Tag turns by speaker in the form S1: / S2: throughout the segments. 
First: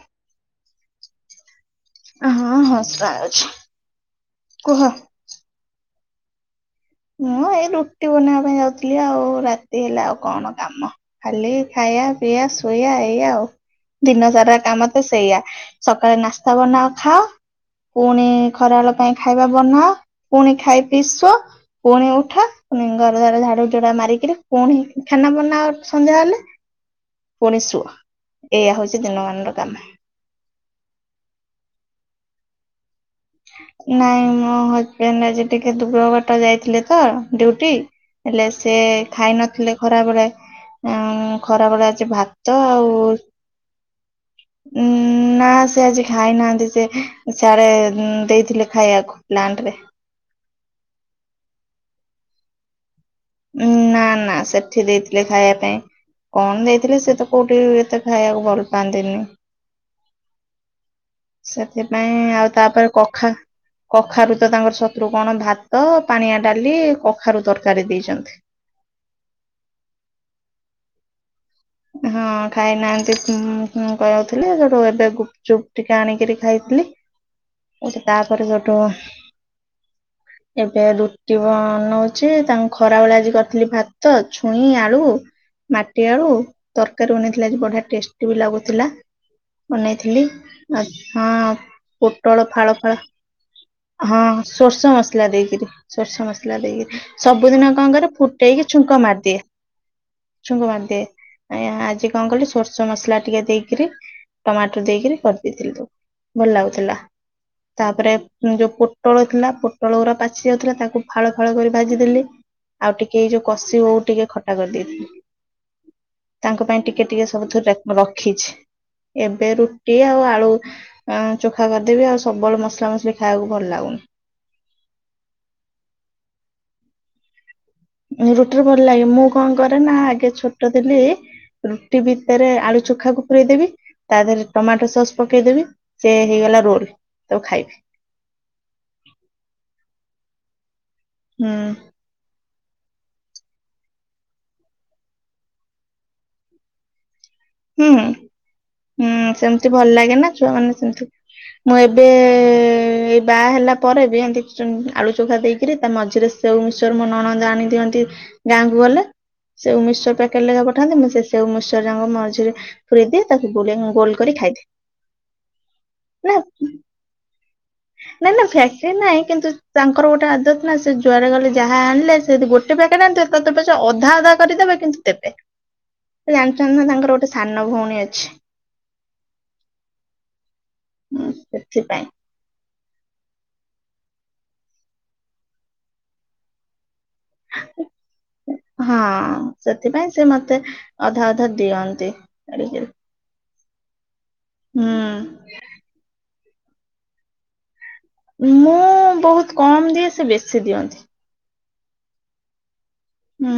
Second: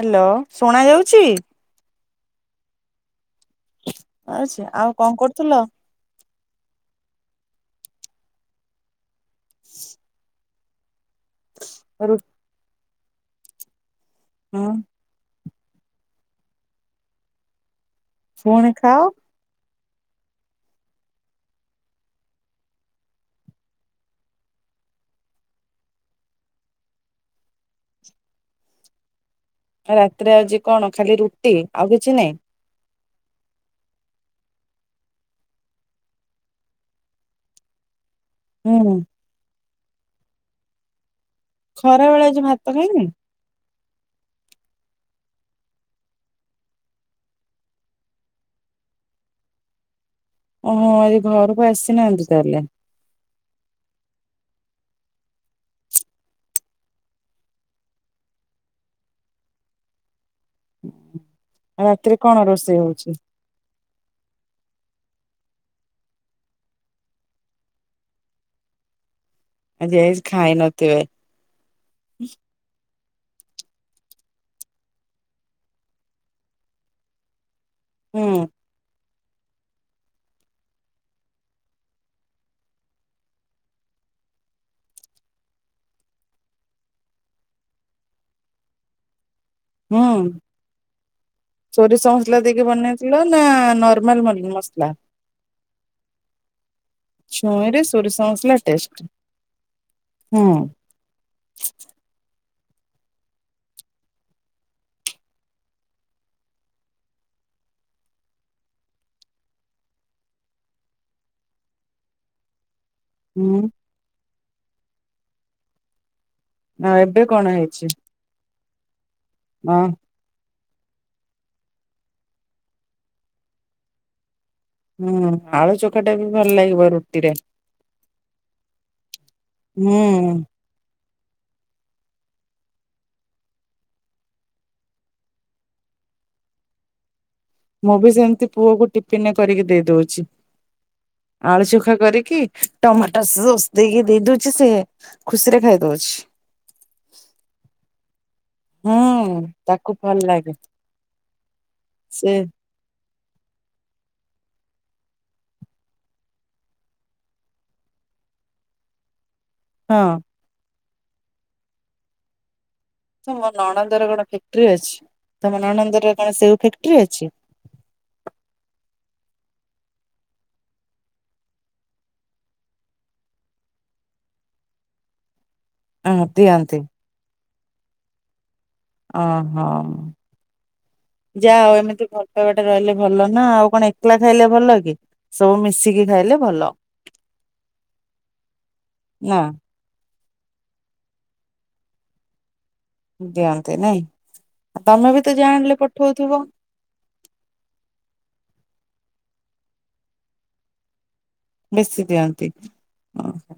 S1: Hello ଶୁଣା ଯାଉଚି?
S2: ହଁ ହଁ ଶୁଣା ଯାଉଚି।
S1: ଆଚ୍ଛା ଆଉ କଣ କରୁଥିଲ?
S2: ମୁଁ ଏଇ ରୁଟି ବନେଇବା ପାଇଁ ଯାଉଥିଲି ଆଉ ରାତି ହେଲା ଆଉ କଣ କାମ। ଖାଲି ଖାଇବା
S1: ରୁ
S2: ପିଇବା ଶୋଇବା ଏଇଆ ଆଉ ଦିନ ସାରା
S1: ହଁ
S2: କାମ ତ ସେଇଆ। ସକାଳେ ନାସ୍ତା ବନାଅ ଖାଅ ପୁଣି ଖରାବେଳ ପାଇଁ ଖାଇବା ବନାଅ। ପୁଣି ଖାଇ ପିଇ ଶୋ। ପୁଣି ଉଠ ପୁଣି ଘର ଦ୍ବାର ଝାଡୁ ଝୁଡା ମାରିକିରି ପୁଣି ଖାନା ବନାଅ ସନ୍ଧ୍ୟା ହେଲେ। ପୁଣି ଶୁଅ ଏଇଆ ହୋଉଚି ଦିନ ମାନର
S1: ରାତିରେ ଆଜି କଣ ଖାଲି ରୁଟି ଆଉ କିଛି ନାଇଁ।
S2: ନାଇଁ ମୋ ହଜବେଣ୍ଟ୍ ଆଜି ଟିକେ ଦୁରବାଟ ଯାଇଥିଲେ ତ ଡ୍ୟୁଟି। ହେଲେ ସେ
S1: ହୁଁ
S2: ଖାଇ ନଥିଲେ ଖରାବେଳେ ଉଁ। ଖରା ବେଳେ ଆଜି ଭାତ ଆଉ ଉଁ। ନାଁ ସେ ଆଜି ଖାଇନାହାନ୍ତି ସେ ସିଆଡେ ଦେଇଥିଲେ ଖାଇବାକୁ ପ୍ଲାଣ୍ଟ ରେ।
S1: ଓହୋ ଆଜି ଘରକୁ ଆସିନାହାନ୍ତି ତାହେଲେ।
S2: ନା ନା ସେଠି ଦେଇଥିଲେ ଖାଇବା ପାଇଁ। କଣ ଦେଇଥିଲି ସେ ତ କୋଉଠି ଏତେ ଖାଇବାକୁ ଭଲ ପାଆନ୍ତିନି।
S1: ଆଉ ରାତିରେ
S2: ସେଥିପାଇଁ
S1: କଣ
S2: ଆଉ
S1: ରୋଷେଇ
S2: ତାପରେ
S1: ହଉଛି
S2: କଖା କଖାରୁ ତ ତାଙ୍କର ଶତ୍ରୁ କଣ ଭାତ ପାଣିଆ ଡାଲି କଖାରୁ ତରକାରୀ ଦେଇଛନ୍ତି।
S1: ଆଜି ଏ [inaudible] ନଥିବେ।
S2: ହଁ ଖାଇନାହାନ୍ତି। ହୁଁ-ହୁଁ-ହୁଁ କହୁଥିଲେ ସେଠୁ ଏବେ ଗୁପଚୁପ୍ ଟିକେ ଆଣିକିରି ଖାଇଥିଲି। ଏଠି
S1: ହୁଁ
S2: ତାପରେ ସେଠୁ
S1: [inaudible]
S2: ଏବେ ରୁଟି ବନଉଛି ତାଙ୍କୁ ଖରାବେଳିଆ ଆଜି କରିଥିଲି ଭାତ ଛୁଇଁ ଆଳୁ ମାଟି ଆଳୁ, ତରକାରୀ ବନେଇଥିଲା ଆଜି ବଢିଆ ଟେଷ୍ଟି ବି ଲାଗୁଥିଲା।
S1: ହୁଁ
S2: ବନେଇଥିଲି ଆ ହଁ
S1: ସୋରିଷ ମସଲା
S2: ପୋଟଳ
S1: ଦେଇକି
S2: ଫାଳ ଫାଳ,
S1: ବନେଇଥିଲ ନା
S2: ହଁ
S1: ନର୍ମାଲ
S2: ସୋରିଷ ମସଲା ଦେଇକିରି ସୋରିଷ ମସଲା ଦେଇକି [inaudible] ସବୁଦିନ
S1: ଛୁଇଁରେ
S2: କଣ କରେ
S1: ସୋରିଷ ମସଲା
S2: ଫୁଟେଇକି
S1: ଟେଷ୍ଟ
S2: ଛୁଙ୍କ ମାରିଦିଏ,
S1: ହୁଁ
S2: ଛୁଙ୍କ ମାରିଦିଏ। ଆଁ ଆଜି କଣ କଲି ସୋରିଷ ମସଲା ଟିକେ ଦେଇକିରି ଟମାଟୋ ଦେଇକିରି କରିଦେଇଥିଲି ତୁ ଭଲ ଲାଗୁଥିଲା। ତାପରେ ଯୋଉ ପୋଟଳ ଥିଲା ପୋଟଳଗୁରା ପାଚି ଯାଉଥିଲା ତାକୁ ଫାଳ ଫାଳ କରି ଭାଜି ଦେଲି। ଆଉ ଟିକେ ଏଇ ଯୋଉ
S1: ହୁଁ
S2: କଷି ଓଉ ଟିକେ ଖଟା କରିଦେଇଥିଲି। ତାଙ୍କ ପାଇଁ
S1: ଆଉ
S2: ଟିକେ
S1: ଏବେ
S2: ଟିକେ
S1: କଣ
S2: ସବୁଥିରୁ
S1: ହେଇଛି
S2: ର ରଖିଛି ଏବେ
S1: ହଁ
S2: ରୁଟି ଆଉ ଆଳୁ ଚୋଖା କରିଦେବି ଆଉ ସବୁବେଳେ ମସଲାମସଲି ଖାଇବାକୁ ଭଲ ଲାଗୁନି।
S1: ହୁଁ, ଆଳୁ ଚକଟା ବି ଭଲ ଲାଗିବ ରୁଟିରେ।
S2: ରୁଟିରେ ଭଲ ଲାଗେ ମୁଁ କଣ କରେ ନା ଆଗେ
S1: ହୁଁ
S2: ଛୋଟ ଥିଲି ରୁଟି ଭିତରେ ଆଳୁ ଚୋଖାକୁ ପୁରେଇଦେବି ତା ଦେହରେ ଟମାଟୋ ସସ୍ ପକେଇଦେବି ସେ ହେଇଗଲା ରୋଲ୍।
S1: ମୁଁ ବି ସେମିତି ପୁଅକୁ ଟିଫିନ କରିକି ଦେଇ ଦେଉଛି।
S2: ହୁଁ
S1: ଆଳୁ ଚୋଖା କରିକି ଟମାଟୋ ସସ୍ ଦେଇକି ଦେଇ ଦେଉଛି ସେ ଖୁସିରେ ଖାଇ ଦଉଛି।
S2: ହୁଁ ହୁଁ
S1: ହୁଁଉ-ଉ
S2: ସେମିତି
S1: ତାକୁ ଭଲ
S2: ନା ଛୁଆ
S1: ଲାଗେ।
S2: ମାନେ ସେମିତି ମୁଁ
S1: ସେ
S2: ଏବେଏ-ଏ-ଏ-ଏ ବାହା ହେଲା ପରେ ବି ଏମିତି ଆଳୁ ଚୋଖା ଦେଇକିରି ତା ମଝିରେ ସେଉମିଶ୍ଚର ମୋ ନଣନ୍ଦ ଆଣି ଦିଅନ୍ତି ଗାଁକୁ ଗଲେ, ସେଉ
S1: ହଁ
S2: ମିଶ୍ଚର ପ୍ୟାକେଟ୍ ଲେଖା ପଠାନ୍ତି ମୁଁ ସେ ସେଉମିଶ୍ଚର ଯାକ ମଝିରେ ପୁରେଇ ଦିଏ ତାକୁ
S1: ତମ
S2: ଗୋଲ
S1: ନଣନ୍ଦର
S2: ଗୋଲ
S1: କଣ
S2: କରି ଖାଇଦିଏ
S1: ଫ୍ୟାକ୍ଟ୍ରି ଅଛି ତମ ନଣନ୍ଦର କଣ ସେଉ ଫ୍ୟାକ୍ଟ୍ରି ଅଛି?
S2: ନାଁ ନାଁ ଫ୍ୟାକ୍ଟ୍ରି ନାହିଁ କିନ୍ତୁ ତାଙ୍କର ଗୋଟେ ଆଦତ ନା, ସେ ଯୁଆଡେ ଗଲେ ଯାହା ଆଣିଲେ ସେ ଗୋଟେ ଗୋଟେ ପ୍ୟାକେଟ୍ ଆଣିଥିବେ ତତେ ପଛେ ଅଧା ଅଧା କରି ଦେବେ କିନ୍ତୁ ଦେବେ।
S1: ହଁ
S2: ସେ
S1: ଦିଅନ୍ତି
S2: ଜାଣିଛନ୍ତି ତାଙ୍କର ଗୋଟେ ସାନ ଭଉଣୀ ଅଛି।
S1: ଓହୋଃ
S2: ଉଁ
S1: ଯାହେଉ
S2: ସେଥିପାଇଁ
S1: ଏମିତି ଭଲପାଇବାଟା ରହିଲେ ଭଲ ନା ଆଉ, କଣ ଏକଲା ଖାଇଲେ ଭଲ କି ସବୁ ମିଶିକି ଖାଇଲେ ଭଲ।
S2: ହଁ
S1: ନା
S2: ସେଥିପାଇଁ ସେ ମତେ ଅଧା ଅଧା ଦିଅନ୍ତି ଆଣିକିରି।
S1: ଦିଅନ୍ତି ନାଇଁ, ଆଉ ତମେ ବି ତ
S2: ହୁଁ
S1: ଯାହା ଆଣିଲେ ପଠଉଥିବ?
S2: ମୁଁ ବହୁତ୍ କମ୍ ଦିଏ ସେ ବେଶୀ ଦିଅନ୍ତି।
S1: ବେଶୀ ଦିଅନ୍ତି।
S2: ହୁଁ,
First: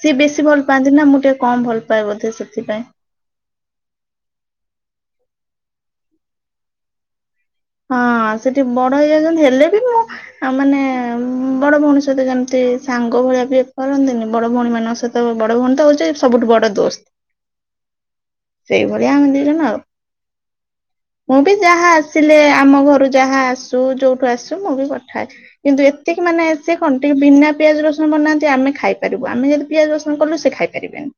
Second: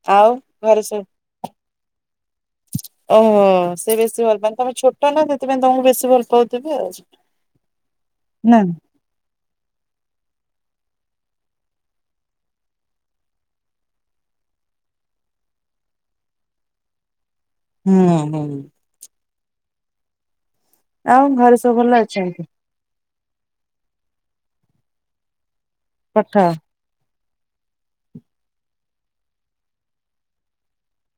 S2: ସିଏ
S1: ଆଉ
S2: ବେଶୀ ଭଲ
S1: ଘରେ
S2: ପାଆନ୍ତି
S1: ସବୁ
S2: ନା, ମୁଁ ଟିକେ କମ୍ ଭଲ ପାଏ ବୋଧେ ସେଥିପାଇଁ‌।
S1: ଓହୋଃ ସେ ବେଶୀ ଭଲ ପାନ୍ତି ତମେ ଛୋଟ ନା, ସେଥିପାଇଁ ତମକୁ ବେଶୀ ଭଲ ପାଉଥିବେ ଆଉ।
S2: ହଁ ସେ
S1: ନା
S2: ଟିକେ ବଡ ହେଇଯାଉଛନ୍ତି ହେଲେ ବି ମୁଁ ଆପ୍
S1: [inaudible]
S2: ଉଁ ବଡ ଭଉଣୀ ସହିତ ଯେମିତି ସାଙ୍ଗ ଭଳିଆ ବିହେଭ୍ କରନ୍ତିନି, ବଡ ଭଉଣୀମାନଙ୍କ ସହିତ ବଡ ଭଉଣୀ ତ ହଉଛି ସବୁ ସବୁଠୁ ବଡ଼ ଦୋସ୍ତ।
S1: ହୁଁ- ହୁଁ।
S2: ସେଇଭଳିଆ [inaudible]
S1: ଆଉ
S2: ମୁଁ ବି
S1: ଘରେ ସବୁ
S2: ଯାହା
S1: ଭଲ
S2: ଆସିଲେ
S1: ଅଛନ୍ତି
S2: ଆମ ଘରୁ ଯାହା ଆସୁ ଯୋଉଠୁ ଆସୁ ମୁଁ ବି ପଠାଏ କିନ୍ତୁ ଏତିକି
S1: ପାଠ।
S2: ମାନେ ସେ କଣ ଟିକେ ବିନା ପିଆଜ ରସୁଣ ବନାନ୍ତି ଆମେ ଖାଇପାରିବୁ, ଆମେ ଯଦି ପିଆଜ ରସୁଣ କଲୁ ସେ ଖାଇ ପାରିବେନି।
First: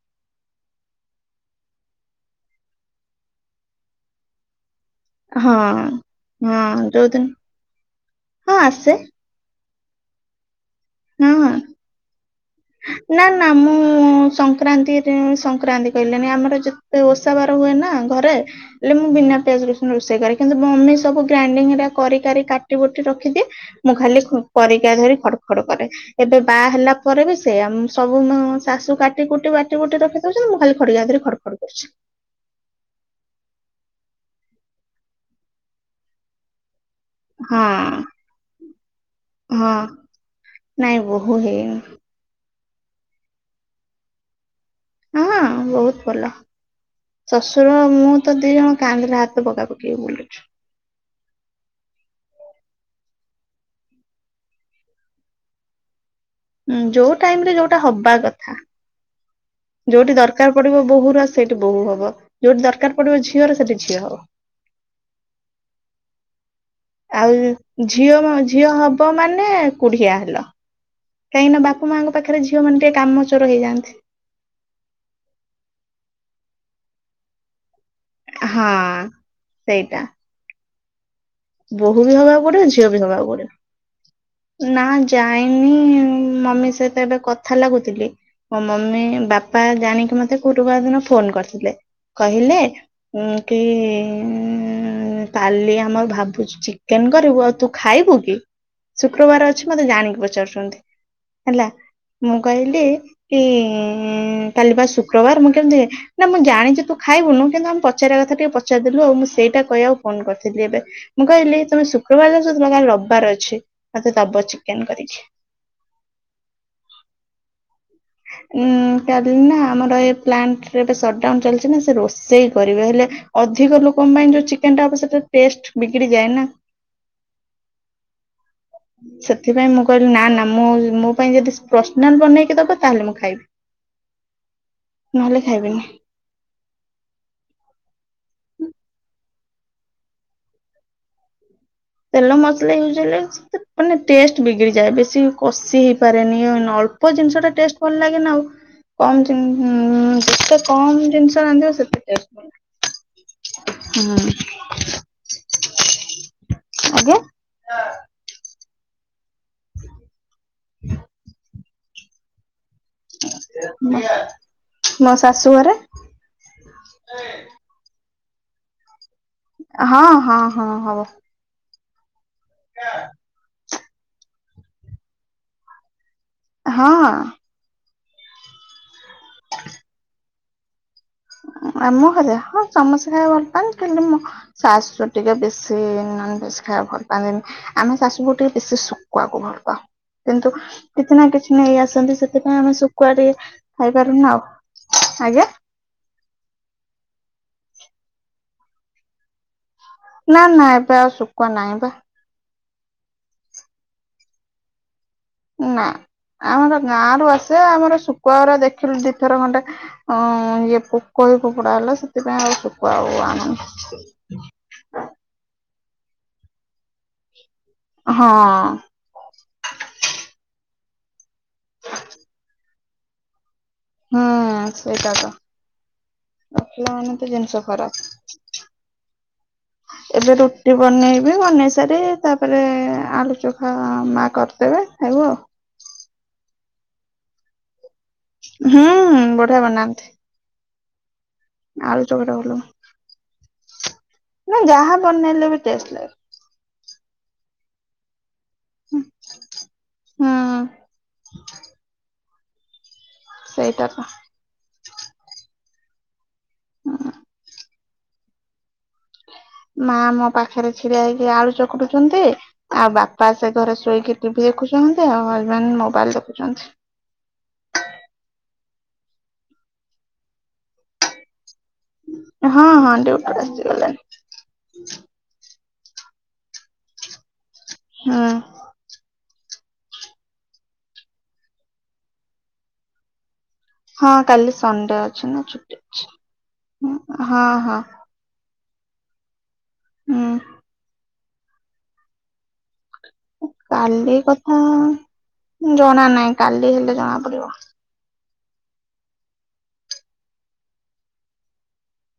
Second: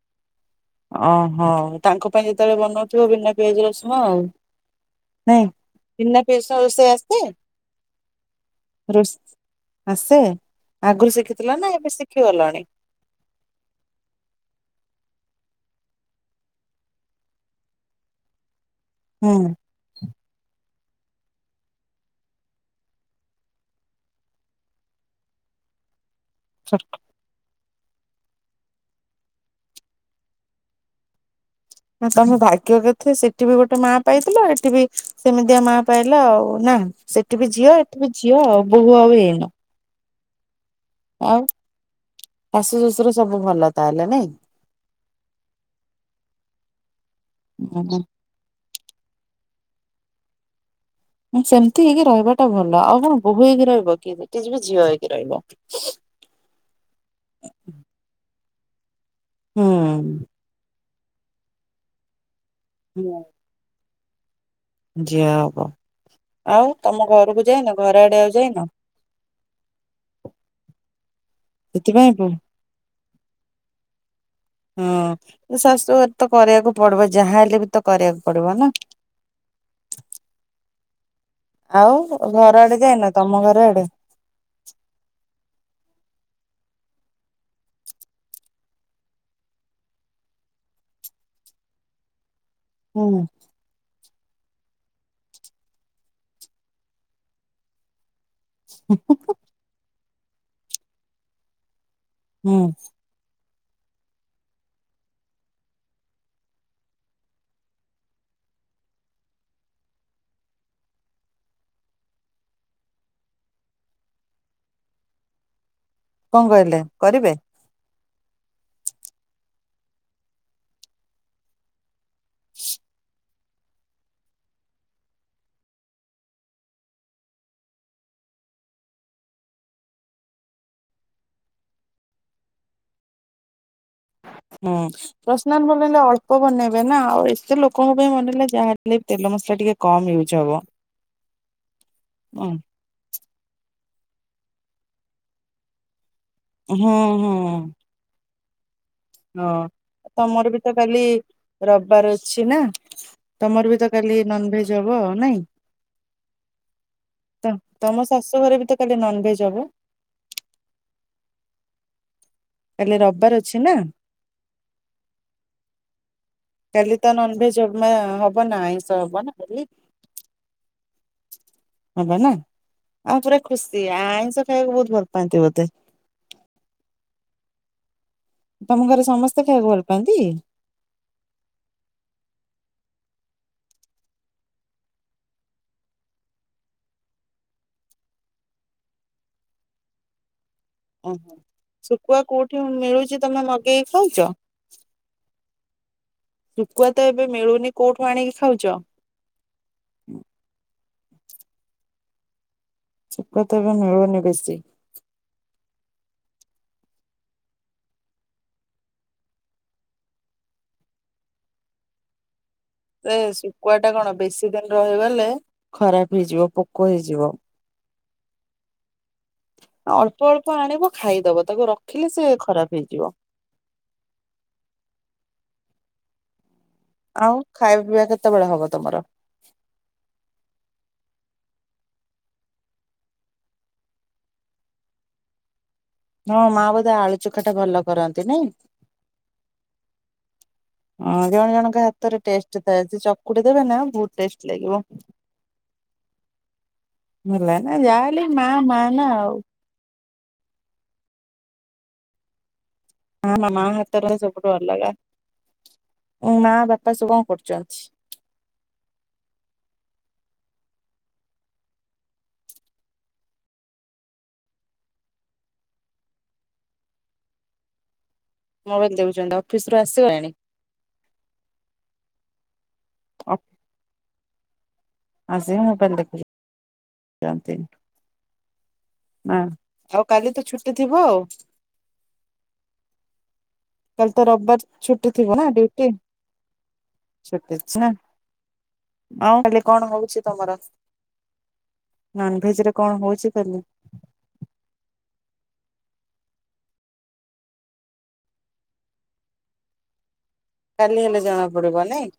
S1: ଓହୋଃ ତାଙ୍କ ପାଇଁ ଯେତେବେଳେ ବନଉଥିବ ବିନା ପିଆଜ ରସୁଣ ଆଉ। ନାଇଁ?
S2: ହଁ
S1: ବିନା ପିଆଜ ରସୁଣ
S2: ହଁ
S1: ରୋଷେଇ ଆସେ?
S2: ଯୋଉଦିନ ହଁ ଆସେ
S1: ରୋଷ୍ ଆସେ? ଆଗରୁ ଶିଖିଥିଲ
S2: ନାଁ!
S1: ନା ଏବେ ଶିଖିଗଲଣି।
S2: ନା ନା ମୁଁ ଉଁ ସଂକ୍ରାନ୍ତି ଏଁ ସଂକ୍ରାନ୍ତି କହିଲେଣି। ଆମର ଯେତେ ଓଷା ବାର ହୁଏ ନା ଘରେ ହେଲେ ମୁଁ
S1: ହୁଁ
S2: ବିନା ପିଆଜ ରସୁନ ରୋଷେଇ କରେ। କିନ୍ତୁ ମମି ସ ସବୁ ଗ୍ରାଇଣ୍ଡିଙ୍ଗରେ କରିକାରି କାଟିିବୁଟି ରଖିଦିଏ। ମୁଁ ଖାଲି ଖ- ଖରିକା ଧରି ଖଡ଼୍ ଖଡ୍ କରେ। ଏବେ ବାହା ହେଲା ପରେ ବି ସେଆ ମ୍ ସବୁ ମୋ ଶାଶୁ କାଟି କୁଟି ବାଟି ବୁଟି ରଖିଦଉଛନ୍ତି। ମୁଁ ଖାଲି ଖଡିକା ଧରି ଖଡ୍ ଖଡ୍
S1: ନା ତମେ ଭାଗ୍ୟ କେତେ? ସେଠି ବି ଗୋଟେ ମାଁ ପାଇଥିଲ। ଏଠି ବି ସେମିତିଆ ମାଁ ପାଇଲ ଆଉ ନା। ସେଠି ବି ଝିଅ,
S2: ହଁ
S1: ଏଠି ବି ଝିଅ, ଆଉ ବୋହୂ ଆଉ ହେଇନ?
S2: ହଁ ନାଇଁ ବହୁ
S1: ଆଉ
S2: ହେଇନି।
S1: ଶାଶୁ ଶ୍ୱଶୁର ସବୁ ଭଲ। ତାହେଲେ ନାଇଁ।
S2: ହଁ ବହୁତ ଭଲ। ଶ୍ୱଶୁର
S1: ନାଇଁ।
S2: ମୁଁ ତ ଦି ଜଣ କାନ୍ଦରେ ହାତ ପକାପକି। କେ ବୋଲୁଛୁ।
S1: ବହୁ ହେଇକି ରହିବ କି? ସେଠି ଯିବି ଝିଅ ହେଇକି ରହିବ।
S2: ଉଁ ଯୋଉ ଟାଇମ୍ ରେ ଯୋଉଟା ହବା କଥା। ଯୋଉଠି
S1: ହୁଁ
S2: ଦରକାର ପଡିବ, ବୋହୂ ର ସେଇଠି ବୋହୂ ହବ। ଯୋଉଠି ଦରକାର ପଡିବ ଝିଅର ସେଠି ଝିଅ ହଉ।
S1: ଯିଆ ଅବ।
S2: ଆଉ ଝିଅମ
S1: ଯାଇନ
S2: ଝିଅ ହବ ମାନେ, କୁଢିଆ ହେଲ। କାହିଁକି ନା ବାପା
S1: ସେଥିପାଇଁ
S2: ମାଆଙ୍କ
S1: ବୁ
S2: ପାଖରେ ଝିଅ ମାନେ ଟିକେ କାମଚୋର ହେଇଯାଆନ୍ତି।
S1: ହଁ, ଶାଶୁ ଘରେ ତ କରିବାକୁ ପଡିବ। ଯାହାହଲେ ବି ତ କରିବାକୁ ପଡିବ ନା।
S2: ହଁ ସେଇଟା।
S1: ଆଉ
S2: ବୋହୂ ବି ହବାକୁ
S1: ଘର
S2: ପଡିବ,
S1: ଆଡେ
S2: ଝିଅବି
S1: ଯାଇନ
S2: ହବାକୁ
S1: ତମ ଘର ଆଡେ
S2: ପଡିବ। ନା ଯାଇନି-ଇଁ। ମମି ସହିତ ଏବେ କଥା ଲାଗୁଥିଲି। ମୋ ମମି ବାପା ଜାଣିକି ମତେ ଗୁରୁବାର ଦିନ ଫୋନ କରିଥିଲେ। କ ଲେ,
S1: ହୁଁ
S2: କି-ଇଁ -ଇଁ -ଇଁ କାଲି ଆମର ଭାବ ତୁ ଚିକେନ କରିବୁ, ଆଉ ତୁ ଖାଇବୁ କି? ଶୁକ୍ରବାର ଅଛି ମତେ ଜାଣି କି ପଚା ପଚାରୁଚନ୍ତି। ହେଲା ମୁଁ
S1: ହୁଁ
S2: କହିଲି କି-ଇଁ -ଇଁ -ଇଁ ଇଁ କାଲିବା ଶୁକ୍ରବାର! ମୁଁ କେମିତି ନା ମୁଁ ଜାଣିଛି ତୁ ଖାଇବୁନୁ, କିନ୍ତୁ ଆମେ ପଚାରିବା କଥା ଟିକେ ପଚାରିଦେଲୁ ଆଉ। ମୁଁ ସେଇଟା କହିବାକୁ ଫୋନ କରିଥିଲି ଏବେ। ମୁଁ କହିଲି ତମେ ଶୁକ୍ରବାର [unintelligible] ରବିବାର ଅଛି ମତେ ଦବ ଚିକେନ କରିକି।
S1: କଣ କହିଲେ କରିବେ?
S2: ଉଁ କାଲି ନା ଆମର ଏ ପ୍ଲାଣ୍ଟରେ ଏବେ ସଟଡାଉନ ଚାଲିଛି ନା। ସେ ରୋଷେଇ କରିବେ ହେଲେ ଅଧିକ ଲୋକଙ୍କ ପାଇଁ ଯୋଉ ଚିକେନ ଟା ହବ! ସେଟା ଟେଷ୍ଟ ବିଗିଡି ଯାଏ ନା।
S1: ଆ
S2: ସେଥିପାଇଁ ମୁଁ କହିଲି, ନା ନା ମୁଁ ମୋ ପାଇଁ ଯଦି ପର୍ସନାଲ ବନେଇକି ଦବ। ତାହେଲେ ମୁଁ ଖାଇବି।
S1: ହୁଁ,
S2: ନହେଲେ
S1: ପ୍ରଶନାଲ
S2: ଖାଇବିନି
S1: ବନେଇଲେ ଅଳ୍ପ ବନେଇବେ ନା, ଆଉ ଏତେ ଲୋକଙ୍କ ପାଇଁ ବନେଇଲେ ଯାହେଲେ ତେଲ ମସଲା ଟିକେ କମ୍ ୟୁଜ୍ ହବ।
S2: ତେଲ
S1: ହୁଁ
S2: ମସଲା ୟୁଜ ହେଲେ ମାନେ ଟେଷ୍ଟ ବିଗିଡିଯାଏ। ବେଶୀ କଷି ହେଇ ପାରେନି।
S1: ହୁଁ।
S2: ଅଳ୍ପ ଜିନିଷ ଟା
S1: ହୁଁ।
S2: ଟେଷ୍ଟ ଭଲ ଲାଗେନ ଆଉ।
S1: ହଁ,
S2: କମ
S1: ତମର
S2: ଯେତେ
S1: ବି ତ କାଲି
S2: କମ ଜିନିଷ ରାନ୍ଧିବ ସେତେ
S1: ରବିବାର
S2: ଟେଷ୍ଟ
S1: ଅଛି ନା। ତମର ବି ତ କାଲି
S2: ହୁଁ।
S1: ନନ୍ ଭେଜ ହବ ଆଉ ନାଇଁ।
S2: ଆଜ୍ଞା
S1: ତ-ତମ ଶାଶୁଘର ରେ ବିତ ନନ୍ ଭେଜ ହବ? କାଲି ରବିବାର ଅଛି ନା
S2: ମୋ ଶାଶୁ ଘରେ
S1: କାଲି ତ ନନ୍ ଭେଜ ହବା ହବ ନା ଆଇଁଷ ହବନା?
S2: ହଁ ହଁ ହଁ ହବ।
S1: ହବା ନା ଆଉ ପୁରା ଖୁସି! ଆ-ଆଇଁଷ ଖାଇବାକୁ ବହୁତ ଭଲ ପାଆନ୍ତି ବୋଧେ!
S2: ହଁ।
S1: ତମ ଘରେ ସମସ୍ତେ ଖାଇବାକୁ ଭଲ ପାଆନ୍ତି?
S2: ଆମ ଘରେ ହଁ ସମସ୍ତେ ଖାଇବାକୁ ଭଲ ପାଆନ। କିନ୍ତୁ ମୋ ଶାଶୁ ଟିକେ ବେଶୀ ନନଭେଜ୍ ଖା [unintelligible] ଭଲ ପାଏନି। ଆମେ ଶାଶୁ ବହୁ ଟିକେ ବେଶୀ ଶୁକୁୁଆକୁ ଭଲ ପାଉ। କିନ୍ତୁ କିଛି ନା
S1: ଓହୋ
S2: କିଛି ନେଇ ଆସନ୍ତି
S1: ଶୁଖୁଆ କୋଉଠି
S2: ସେଥିପାଇଁ ଆମେ ଶୁକୁଆ
S1: ମିଳୁଛି ତମେ
S2: ଟିକେ
S1: ମଗେଇକି
S2: ଖାଇପାରୁନୁ ଆଉ। ଆଜ୍ଞା।
S1: ଶୁକୁଆ ତ ଏବେ ମିଳୁନି କୋଉଠୁ ଆଣିକି ଖାଉଚ?
S2: ନା ନା ଏବେ ଆଉ ଶୁକୁଆ ନାହିଁ ପା।
S1: ଶୁକୁଆ ତ ଏବେ ମିଳୁନି ବେଶି।
S2: ନା। ଆମର ଗାଁ ରୁ ଆସେ। ଆମର ଶୁକୁଆଗୁରା ଦେଖିଲୁ ଦିଥର ଖଣ୍ଡେ ଅଁ, ଇଏ ପୋକ ଏ ଫୋପଡା ହେଲା। ସେଥିପାଇଁ ଆଉ ଶୁ
S1: ଏ ଶୁକୁଆ ଟା କଣ ବେଶୀ ଦିନ ରହିଗଲେ ଖରାପ ହେଇଯିବ ପୋକ ହେଇଯିବ।
S2: ହଁ
S1: ଅଳ୍ପ ଅଳ୍ପ ଆଣିବ। ଖାଇଦବ ତାକୁ ରଖିଲେ ସେ ଖରାପ ହେଇଯିବ।
S2: ହୁଁ ସେଇଟା ତ। ରଖିଲା ମାନେ ତ
S1: ଆଉ
S2: ଜିନିଷ
S1: ଖାଇବା ପିଇବା କେତେବେଳେ
S2: ଖରାପ।
S1: ହବ ତମର?
S2: ଏବେ ରୁଟି ବନେଇବି ବନେଇ ସା ଚାରେ ତାପରେ ଆଳୁ ଚଖା ମା କରିଦେବେ ଖାଇବୁ ଆଉ।
S1: ହଁ ମା ବୋଧେ ଆଳୁ ଚଖଟା ଭଲ କରନ୍ତି ନାଇଁ।
S2: ହୁଁ ବଢିଆ ବନାନ୍ତି।
S1: ହଁ ଜଣ ଜଣଙ୍କ
S2: ଆଳୁ
S1: ହାତରେ
S2: ଚକଟା ଭଲ
S1: ଟେଷ୍ଟ ଥାଏ। ସେ ଚକୁଟି ଦେବେ ନା ଭୁ
S2: ନା ଯାହା ବନେଇଲେ ବି ଟେଷ୍ଟ ଲାଗେ।
S1: ଭଲ ନା ଯାହେଲେ ମା ମା ନା ଆଉ।
S2: ହଁ।
S1: ହଁ ମୋ ମା ହାତ ର [inaudible] ସବୁୁଠୁ ଅଲଗା। ଉଁ, ମା, ବାପା ସବୁ କଣ କରୁଚନ୍ତି?
S2: ମା ମୋ ପାଖରେ ଛିଡା ହେଇକି ଆଳୁ ଚକଟୁଚନ୍ତି। ଆଉ ବାପା ସେ ଘରେ ଶୋଇକି ଟିଭି ଦେଖୁଛନ୍ତି। ଆଉ ହଜବେଣ୍ଡ ମୋବାଇଲ୍ ଦେଖୁଛନ୍ତି।
S1: ମୋବାଇଲ୍ ଦେଉଚନ୍ତି। ଅଫିସ୍ ରୁ ଆସଗଲେଣି?
S2: ହଁ, ହଁ ଡିଉଟିରୁ ଆସିଗଲେଣି।
S1: ଆସିକି ମୋବାଇଲ୍ ଦେଖୁଛ ଚନ୍ତି।
S2: ହଁ।
S1: ମା ଆଉ କାଲି ତ ଛୁଟି ଥିବ ଆଉ। କାଲି
S2: ହଁ
S1: ତ ରବବାର
S2: ସଣ୍ଡେ
S1: ଛୁଟି
S2: ଅଛି
S1: ଥିବ ନା
S2: ଛୁଟି
S1: ଡିଉଟି?
S2: ଅଛି ହଁ
S1: ଛୁଟି
S2: ହଁ
S1: ଅଛି ନା। ଆଉ କାଲି କଣ ହଉଛି ତୋମର?
S2: ହୁଁ
S1: ନନଉେଜ୍ ର
S2: କାଲି କଥା ଜଣା ନାହିଁ। କାଲି ହେଲେ ଜଣା ପଡିବ।
S1: କାଲି ହେଲେ ଜଣା ପଡିବ ନାଇଁ?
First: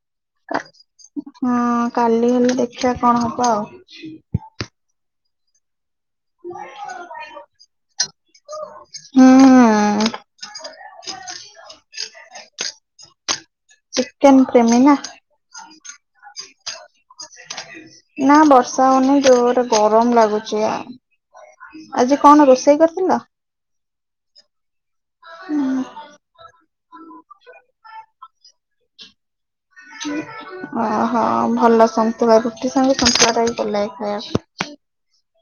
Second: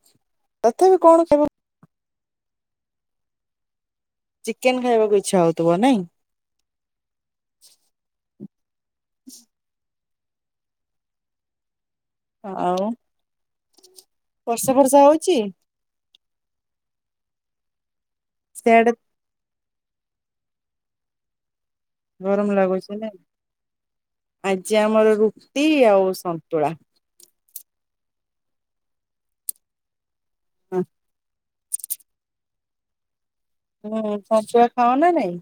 S1: ତଥାପି କଣ ଖାଇବ
S2: ହଁ କାଲି ହେଲେ ଦେଖିଆ କଣ ହବ ଆଉ।
S1: ଚିକେନ୍ ଖାଇବାକୁ ଇଚ୍ଛା ହଉଥିବ ନାଇଁ।
S2: ହଁ ଆଁ, [unintelligible]
S1: ଆଉ
S2: ଚିକେନ୍
S1: ବର୍ଷା
S2: ପ୍ରେମି ନା।
S1: ଫର୍ଷା ହଉଛି
S2: ନା ବର୍ଷା
S1: ସେଆଡେ
S2: ହଉନି ଜୋରରେ ଗରମ ଲାଗୁଚି। ଆ ଆଜି
S1: ଗରମ
S2: କଣ ରୋଷେଇ
S1: ଲାଗୁଛି ନାଇଁ
S2: କରିଥିଲ?
S1: ଆଜି ଆମର ରୁଟି ଆଉ ସନ୍ତୁଳା।
S2: ଓହୋ! ଭଲ ସନ୍ତୁଳା ରୁଟି ସାଙ୍ଗେ ସନ୍ତୁଳା ଟା ବି ଭଲ ଲାଗେ
S1: ହୁଁ ସନ୍ତୁଳା
S2: ଖାଇବାକୁ।
S1: ଖାଅ ନା ନାଇଁ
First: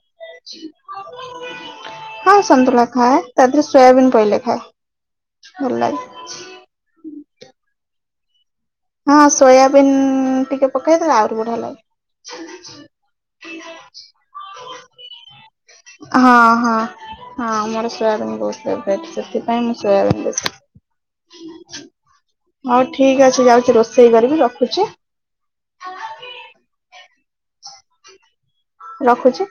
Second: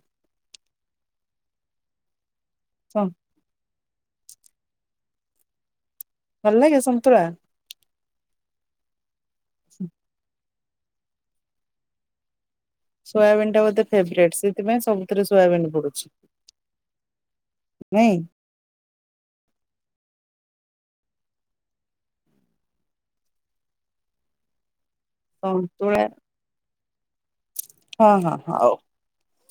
S2: ହଁ ସନ୍ତୁଳା ଖାଏ। ତା ଦେହରେ ସୋୟାବିନ୍ ପଇଲେ ଖାଏ। ଭଲ ଲାଗେ।
S1: ଭଲ ଲାଗେ ସନ୍ତୁଳା?
S2: ହଁ ସୋୟାବିିନ ଟିକେ ପକେଇଦେଲେ ଆହୁରି ବଢିଆ ଲାଗେ।
S1: ସୋୟାବିନ୍ ଟା ବୋଧେ ଫେବରେଟ୍ ସେଥିପାଇଁ ସବୁଥିରେ ସୋୟାବିନ୍ ପଡୁଛି।
S2: ହଁ ହଁ। ହଁ ଆମର
S1: ନାଇଁ
S2: ସୋୟାବିନ ବହୁତ୍ ଫେବ ସେଥିପାଇଁ ମୁଁ ସୋୟାବିନ୍ ବେଶୀ ହଉ ଠିକ ଅଛି। ଯାଉଛି ରୋଷେଇ କରିବି। ରଖୁଛି।
S1: ହଉ ତୁଲେ ହଁ ହଁ। ହଉ
S2: ରଖୁଛି।